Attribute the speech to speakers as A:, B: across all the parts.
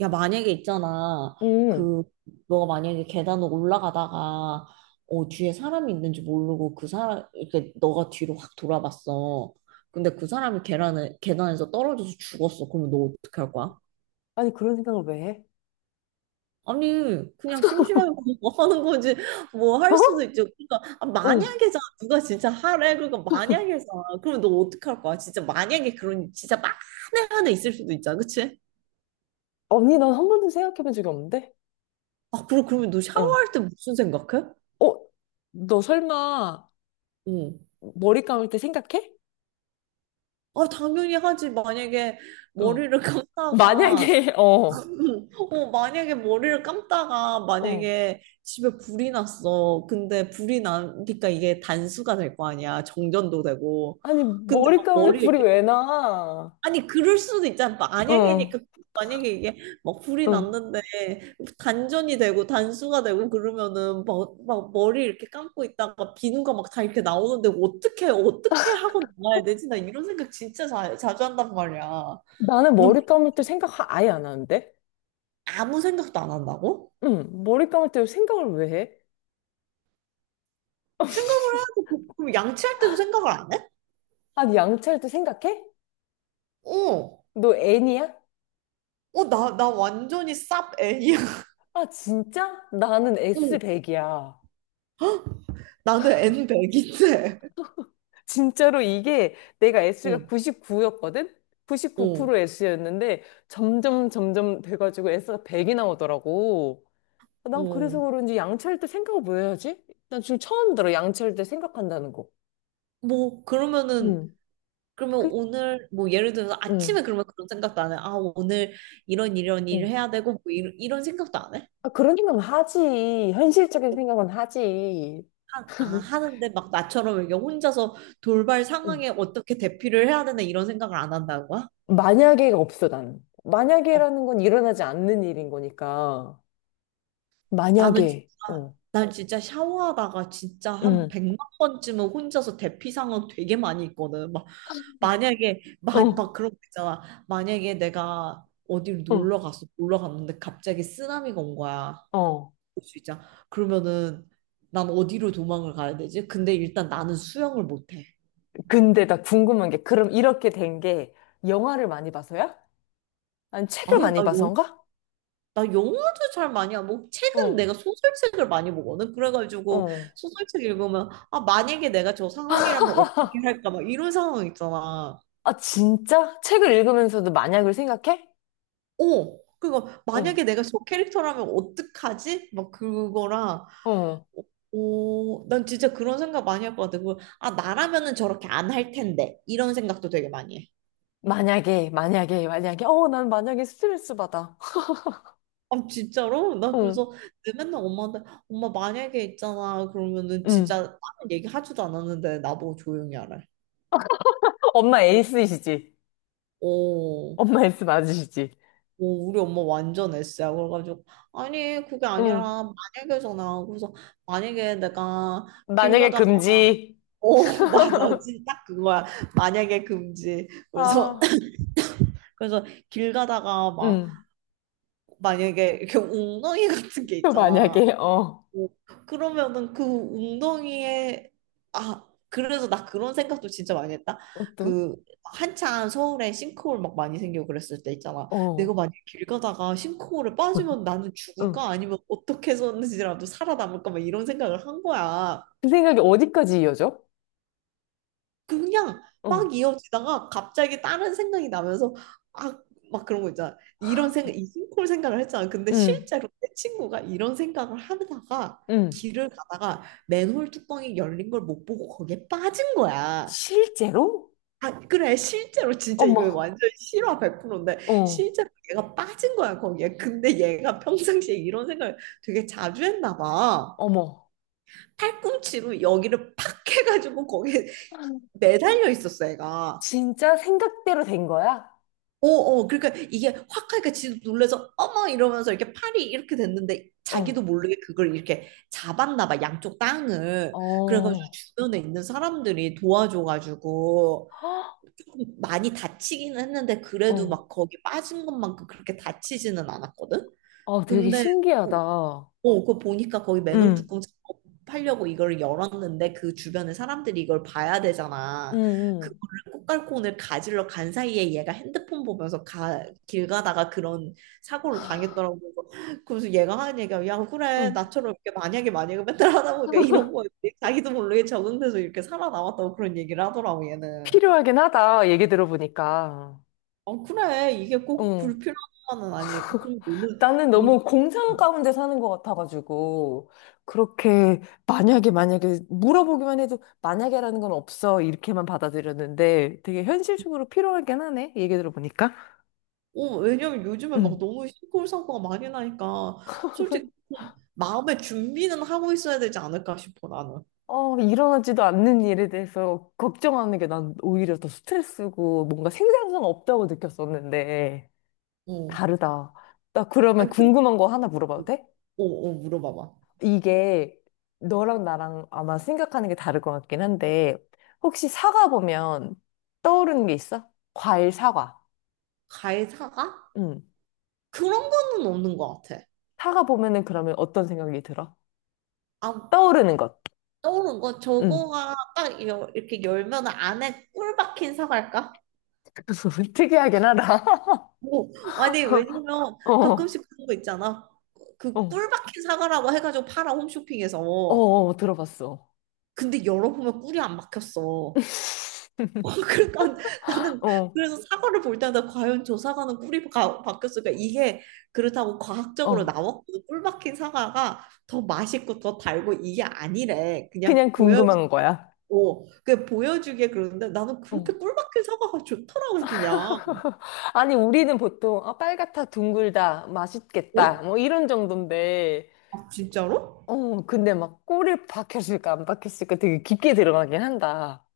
A: 야, 만약에 있잖아.
B: 음.
A: 그, 너가 만약에 계단을 올라가다가, 뒤에 사람이 있는지 모르고 그 사람, 이렇게 너가 뒤로 확 돌아봤어. 근데 그 사람이 계단에서 떨어져서 죽었어. 그러면 너 어떻게 할 거야?
B: 아니, 그런 생각을 왜 해?
A: 아니, 그냥 심심하게 그냥 뭐 하는 거지. 뭐 할 수도 있죠. 그러니까, 아,
B: 응
A: 만약에잖아. 누가 진짜 하래. 그러니까 만약에잖아. 그러면 너 어떻게 할 거야? 진짜 만약에 그런, 진짜 만에 하나 있을 수도 있잖아. 그치?
B: 언니, 난 한 번도 생각해 본 적이 없는데?
A: 아, 그럼, 그러면 너
B: 응
A: 샤워할 때 무슨 생각해?
B: 어, 너 설마
A: 응.
B: 머리 감을 때 생각해?
A: 아, 당연히 하지. 만약에
B: 응
A: 머리를 감다가,
B: 만약에, 어.
A: 만약에 머리를 감다가,
B: 어,
A: 만약에 집에 불이 났어. 근데 불이 나니까 이게 단수가 될 거 아니야. 정전도 되고.
B: 아니,
A: 근데
B: 머리
A: 막
B: 감는데
A: 머리
B: 불이
A: 이렇게.
B: 왜 나?
A: 아니 그럴 수도 있잖아. 만약에니까
B: 응
A: 만약에 이게 막 불이
B: 응
A: 났는데 단전이 되고 단수가 되고 그러면은 막, 막 머리 이렇게 감고 있다가 비누가 막 다 이렇게 나오는데 어떻게 어떻게 하고 나가야 되지? 나 이런 생각 진짜 자주 한단 말이야.
B: 나는
A: 너
B: 머리
A: 그-
B: 감을 때 아예 안 하는데?
A: 아무 생각도 안 한다고?
B: 응, 머리 감을 때 생각을 왜 해?
A: 생각을 해야지. 그- 그럼 양치할 때도 생각을 안 해?
B: 아니, 양치할 때 생각해?
A: 어.
B: 너 N이야?
A: 나 완전히 쌉 N이야.
B: 아, 진짜? 나는
A: 어,
B: S백이야.
A: 나는 N100인데.
B: 진짜로 이게 내가 S가
A: 어,
B: 99였거든?
A: 어,
B: 99% S였는데 점점 점점 돼가지고 S가 100이 나오더라고. 아, 난 그래서
A: 어.
B: 그런지 양치할 때 생각을 뭐 해야지? 난 지금 처음 들어, 양치할 때 생각한다는 거.
A: 뭐 그러면은
B: 응.
A: 그러면
B: 그,
A: 오늘 뭐 예를 들어서 아침에
B: 응,
A: 그러면 그런 생각도 안 해. 아 오늘 이런 일을
B: 응.
A: 해야 되고 뭐 이런, 이런 생각도 안 해?
B: 아, 그런 생각은 하지. 현실적인 생각은 하지.
A: 하, 아 하는데 막 나처럼 이게 혼자서 돌발
B: 응.
A: 상황에 어떻게 대피를 해야 되나 이런 생각을 안 한다는 거야?
B: 만약에가 없어, 나는.
A: 어,
B: 만약에라는 건 일어나지 않는 일인 거니까.
A: 나는 진짜.
B: 만약에, 어.
A: 난 진짜 샤워하다가 진짜 한
B: 응,
A: 백만 번쯤은 혼자서 대피 상황 되게 많이 있거든. 막 만약에 마,
B: 어,
A: 막 그런 거 있잖아. 만약에 내가 어디를
B: 어,
A: 놀러 갔어. 놀러 갔는데 갑자기 쓰나미가 온 거야.
B: 어.
A: 수 있잖아. 그러면은 난 어디로 도망을 가야 되지? 근데 일단 나는 수영을 못해.
B: 근데 나 궁금한 게, 그럼 이렇게 된 게, 영화를 많이 봐서야? 아니, 책을
A: 아니
B: 많이
A: 나 영,
B: 봐서인가?
A: 나 영화도 잘 많이 안 보고 책은
B: 어,
A: 내가 소설책을 많이 보거든. 그래가지고
B: 어.
A: 소설책 읽으면 아 만약에 내가 저 상황이라면 어떻게 할까 막 이런 상황 있잖아.
B: 아, 진짜? 책을 읽으면서도 만약을 생각해?
A: 어 그거
B: 어,
A: 만약에 내가 저 캐릭터라면 어떡하지? 막 그거랑.
B: 어.
A: 오, 난 진짜 그런 생각 많이 할 것 같아. 그리고, 아, 나라면은 저렇게 안 할 텐데. 이런 생각도 되게 많이 해.
B: 만약에, 만약에, 만약에. 어, 난 만약에 스트레스 받아.
A: 아 진짜로? 나
B: 응,
A: 그래서 내 맨날 엄마한테 엄마 만약에 있잖아 그러면은 진짜
B: 응.
A: 다른 얘기 하지도 않았는데 나보고 조용히 하래.
B: 엄마 에이스이시지?
A: 오,
B: 엄마 에이스 맞으시지?
A: 오 우리 엄마 완전 S야. 그래가지고 아니 그게
B: 응.
A: 아니라 만약에잖아. 그래서 만약에 내가 길
B: 만약에
A: 가다가.
B: 금지.
A: 오 맞아. 진짜 딱 그거야. 만약에 금지. 그래서
B: 아,
A: 그래서 길 가다가 막
B: 응.
A: 만약에 이렇게 웅덩이 같은 게
B: 또
A: 있잖아.
B: 만약에, 어.
A: 오, 그러면은 그 웅덩이에. 아 그래서 나 그런 생각도 진짜 많이 했다.
B: 어떤?
A: 그 한창 서울에 싱크홀 막 많이 생기고 그랬을 때 있잖아. 내가
B: 어.
A: 만약 길 가다가 싱크홀에 빠지면 나는
B: 응.
A: 죽을까 아니면 어떻게 해서든지라도 살아남을까 막 이런 생각을 한 거야.
B: 그 생각이 어디까지 이어져?
A: 그냥
B: 어.
A: 막 이어지다가 갑자기 다른 생각이 나면서 아 막 그런 거 있잖아. 이런 생각, 이 심콜 생각을 했잖아. 근데
B: 응.
A: 실제로 내 친구가 이런 생각을 하다가
B: 응.
A: 길을 가다가 맨홀 뚜껑이 열린 걸 못 보고 거기에 빠진 거야.
B: 실제로?
A: 아 그래 실제로 진짜 이거
B: 어머,
A: 완전 실화 100%인데
B: 어,
A: 실제로 얘가 빠진 거야 거기에. 근데 얘가 평상시에 이런 생각을 되게 자주 했나 봐.
B: 어머.
A: 팔꿈치로 여기를 팍 해가지고 거기에 매달려 있었어 얘가.
B: 진짜 생각대로 된 거야?
A: 어, 어, 그러니까 이게 확 하니까 지도 놀라서 어머 이러면서 이렇게 팔이 이렇게 됐는데 자기도
B: 어,
A: 모르게 그걸 이렇게 잡았나 봐, 양쪽 땅을.
B: 어,
A: 그래가지고
B: 어.
A: 주변에 있는 사람들이 도와줘가지고 조금 많이 다치기는 했는데 그래도
B: 어,
A: 막 거기 빠진 것만큼 그렇게 다치지는 않았거든?
B: 아, 되게
A: 근데 뭐
B: 신기하다.
A: 어, 그거 보니까 거기 맨홀
B: 응,
A: 뚜껑 팔려고 이걸 열었는데 그 주변에 사람들이 이걸 봐야
B: 응,
A: 되잖아.
B: 응.
A: 그거를 꽃갈콘을 가지러 간 사이에 얘가 핸드폰 보면서 가, 길 가다가 그런 사고를 당했더라고. 그래서 얘가 하는 얘기가 야, 그래.
B: 응,
A: 나처럼 이렇게 만약에 만약에 맨날 하다 보니까 이런 거였 자기도 모르게 적응돼서 이렇게 살아남았다고 그런 얘기를 하더라고 얘는.
B: 필요하긴 하다. 얘기 들어보니까.
A: 어, 그래. 이게 꼭
B: 응,
A: 불필요한 건 아니니까. 그럼
B: 나는
A: 너는.
B: 너무 공상 가운데 사는 것 같아가지고, 그렇게, 만약에, 만약에, 물어보기만 해도, 만약에라는 건 없어. 이렇게만 받아들였는데, 되게 현실적으로 필요하긴 하네. 얘기 들어보니까.
A: 어, 왜냐면 요즘에 막
B: 응.
A: 너무 시골 사고가 많이 나니까 솔직히 마음의 준비는 하고 있어야 되지 않을까 싶어 나는.
B: 어, 일어나지도 않는 일에 대해서 걱정하는 게 난 오히려 더 스트레스고 뭔가 생산성 없다고 느꼈었는데
A: 어.
B: 다르다. 나 그러면
A: 아니 근데
B: 궁금한 거 하나 물어봐도 돼?
A: 어, 어 물어봐봐.
B: 이게 너랑 나랑 아마 생각하는 게 다를 것 같긴 한데 혹시 사과 보면 떠오르는 게 있어? 과일 사과.
A: 가해사가?
B: 응.
A: 그런 거는 없는 것 같아.
B: 사과 보면은 그러면 어떤 생각이 들어?
A: 아
B: 떠오르는 것.
A: 떠오른 거
B: 응.
A: 저거가 딱 여- 이렇게 열면 안에 꿀 박힌 사과일까?
B: 특이하긴 하다.
A: 뭐 아니 왜냐면
B: 어,
A: 가끔씩 그런 거 있잖아. 그
B: 어,
A: 꿀 박힌 사과라고 해가지고 팔아
B: 어,
A: 홈쇼핑에서.
B: 어, 들어봤어.
A: 근데 열어보면 꿀이 안 박혔어. 그러니까 나는
B: 어.
A: 그래서 사과를 볼 때마다 과연 저 사과는 꿀이 바뀌었을까? 이게 그렇다고 과학적으로
B: 어,
A: 나왔거든. 꿀 박힌 사과가 더 맛있고 더 달고 이게 아니래. 그냥
B: 그냥
A: 보여주고
B: 궁금한 거야.
A: 그 보여주게 그러는데 나는 그렇게
B: 어.
A: 꿀 박힌 사과가 좋더라고 그냥.
B: 아니, 우리는 보통, 아, 빨갛다, 둥글다, 맛있겠다,
A: 어?
B: 뭐 이런 정도인데,
A: 아, 진짜로?
B: 어, 근데 막 꿀이 박혔을까, 안 박혔을까 되게 깊게 들어가긴 한다.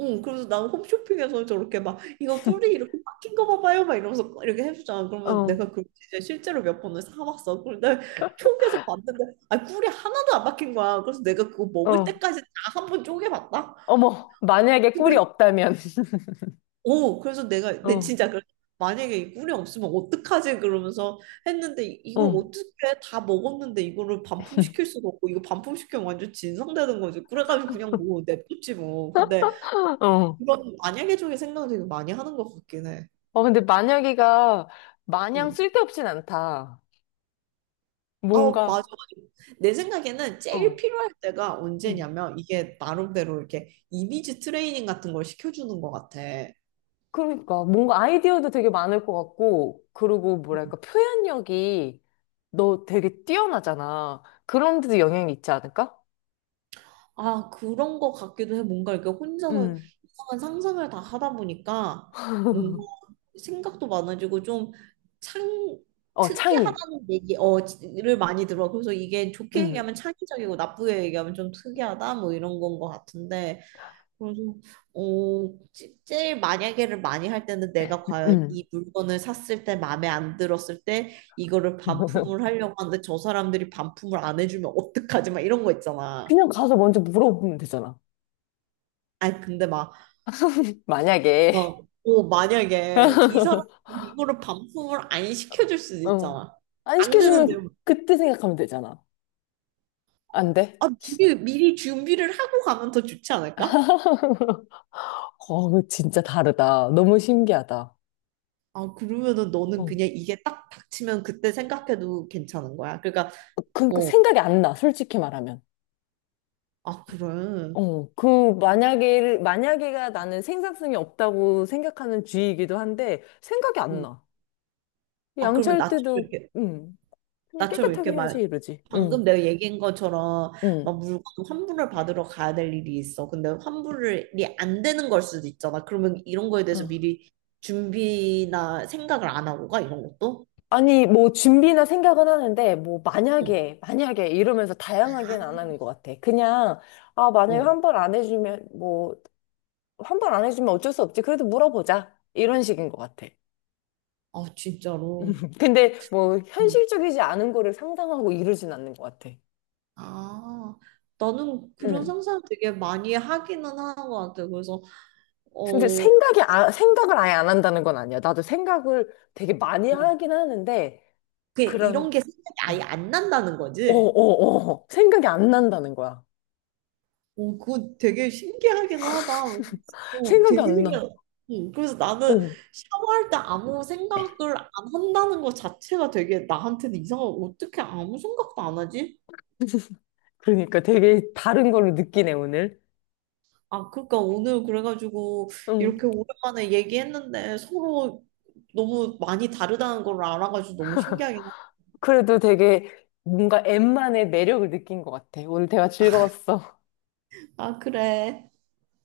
A: 응, 그래서 난 홈쇼핑에서 저렇게 막 이거 꿀이 이렇게 박힌 거 봐봐요 막 이러면서 이렇게 해주잖아. 그러면
B: 어,
A: 내가 그 진짜 실제로 몇 번을 사왔어. 그런데 속에서 봤는데 아 꿀이 하나도 안 박힌 거야. 그래서 내가 그거 먹을
B: 어,
A: 때까지 다 한 번 쪼개봤다.
B: 어머, 만약에 꿀이 없다면,
A: 오, 그래서 내가 내
B: 어,
A: 진짜 그래. 만약에 이 꿀이 없으면 어떡하지? 그러면서 했는데 이- 이걸
B: 어.
A: 어떻게 다 먹었는데 이거를 반품시킬 수도 없고 이거 반품시키면 완전 진상되는 거지. 그래가지고 그냥 뭐 냅뒀지 뭐. 근데
B: 어,
A: 그런 만약에 쪽에 생각 되게 많이 하는 것 같긴 해.
B: 어, 근데 만약에가 마냥
A: 음.
B: 쓸데없진 않다. 뭔가,
A: 어, 맞아, 맞아. 내 생각에는 제일
B: 어.
A: 필요할 때가
B: 응.
A: 언제냐면 이게 나름대로 이렇게 이미지 트레이닝 같은 걸 시켜주는 것 같아.
B: 그러니까 뭔가 아이디어도 되게 많을 것 같고, 그리고 뭐랄까 표현력이 너 되게 뛰어나잖아. 그런 데도 영향이 있지 않을까?
A: 아, 그런 것 같기도 해. 뭔가 이렇게 혼자서
B: 음,
A: 이상한 상상을 다 하다 보니까 뭔가 생각도 많아지고 좀 창,
B: 어, 창의.
A: 특이하다는 얘기, 어, 를 많이 들어. 그래서 이게 좋게
B: 음,
A: 얘기하면 창의적이고 나쁘게 얘기하면 좀 특이하다 뭐 이런 건 것 같은데. 그래서 어, 제- 제일 만약에를 많이 할 때는 내가 과연
B: 음.
A: 이 물건을 샀을 때 마음에 안 들었을 때 이거를 반품을 하려고 하는데 저 사람들이 반품을 안 해주면 어떡하지? 막 이런 거 있잖아.
B: 그냥 가서 먼저 물어보면 되잖아.
A: 아니 근데 막,
B: 만약에.
A: 막 어, 만약에 이 사람이 이거를 반품을 안 시켜줄 수도
B: 어.
A: 있잖아.
B: 안
A: 안 되는데
B: 시켜주면 그때 생각하면 되잖아. 안 돼?
A: 아, 미리 준비를 하고 가면 더 좋지 않을까?
B: 어, 진짜 다르다. 너무 신기하다.
A: 아, 그러면은 너는
B: 어.
A: 그냥 이게 딱 닥치면 그때 생각해도 괜찮은 거야. 그러니까,
B: 그러니까
A: 어,
B: 생각이 안 나, 솔직히 말하면.
A: 아, 그래.
B: 어, 그, 만약에, 만약에가 나는 생산성이 없다고 생각하는 주의이기도 한데, 생각이
A: 어,
B: 안 나.
A: 아, 그러면
B: 양치할
A: 나처럼
B: 때도,
A: 이렇게,
B: 음, 그냥
A: 나처럼
B: 깨끗하게
A: 이렇게
B: 해야지,
A: 막,
B: 이러지.
A: 방금 내가 얘기한 것처럼, 막
B: 음.
A: 물건 환불을 받으러 가야 될 일이 있어. 근데 환불이 안 되는 걸 수도 있잖아. 그러면 이런 거에 대해서
B: 어.
A: 미리 준비나 생각을 안 하고 가, 이런 것도?
B: 아니, 뭐, 준비나 생각은 하는데, 뭐,
A: 어,
B: 만약에, 만약에, 이러면서
A: 아,
B: 다양하게는 안 하는 것 같아. 그냥, 아, 만약에
A: 어.
B: 한 번 안 해주면, 뭐, 한 번 안 해주면 어쩔 수 없지. 그래도 물어보자. 이런 식인 것 같아.
A: 아, 진짜로.
B: 근데, 뭐,
A: 음.
B: 현실적이지 않은 거를 상상하고 이러진 않는 것 같아.
A: 아, 나는 그런
B: 응.
A: 상상을 되게 많이 하기는 하는 것 같아. 그래서,
B: 근데
A: 어,
B: 생각이, 아, 생각을 아예 안 한다는 건 아니야. 나도 생각을 되게 많이
A: 어,
B: 하긴 하는데,
A: 그게 이런
B: 그런,
A: 게 생각이
B: 어,
A: 아예 안 난다는
B: 어,
A: 거지?
B: 어, 생각이 안 난다는 거야.
A: 오, 그거 되게 신기하긴 하다. 어,
B: 생각이
A: 되게
B: 안 나.
A: 신기하다. 응, 그래서 나는
B: 어.
A: 샤워할 때 아무 생각을 안 한다는 것 자체가 되게 나한테는 이상하고 어떻게 아무 생각도 안 하지?
B: 그러니까 되게 다른 걸로 느끼네, 오늘.
A: 아, 그러니까 오늘 그래가지고
B: 응.
A: 이렇게 오랜만에 얘기했는데 서로 너무 많이 다르다는 걸 알아가지고 너무 신기하긴 하.
B: 그래도 되게 뭔가 엠만의 매력을 느낀 것 같아. 오늘 대화 즐거웠어.
A: 아, 그래.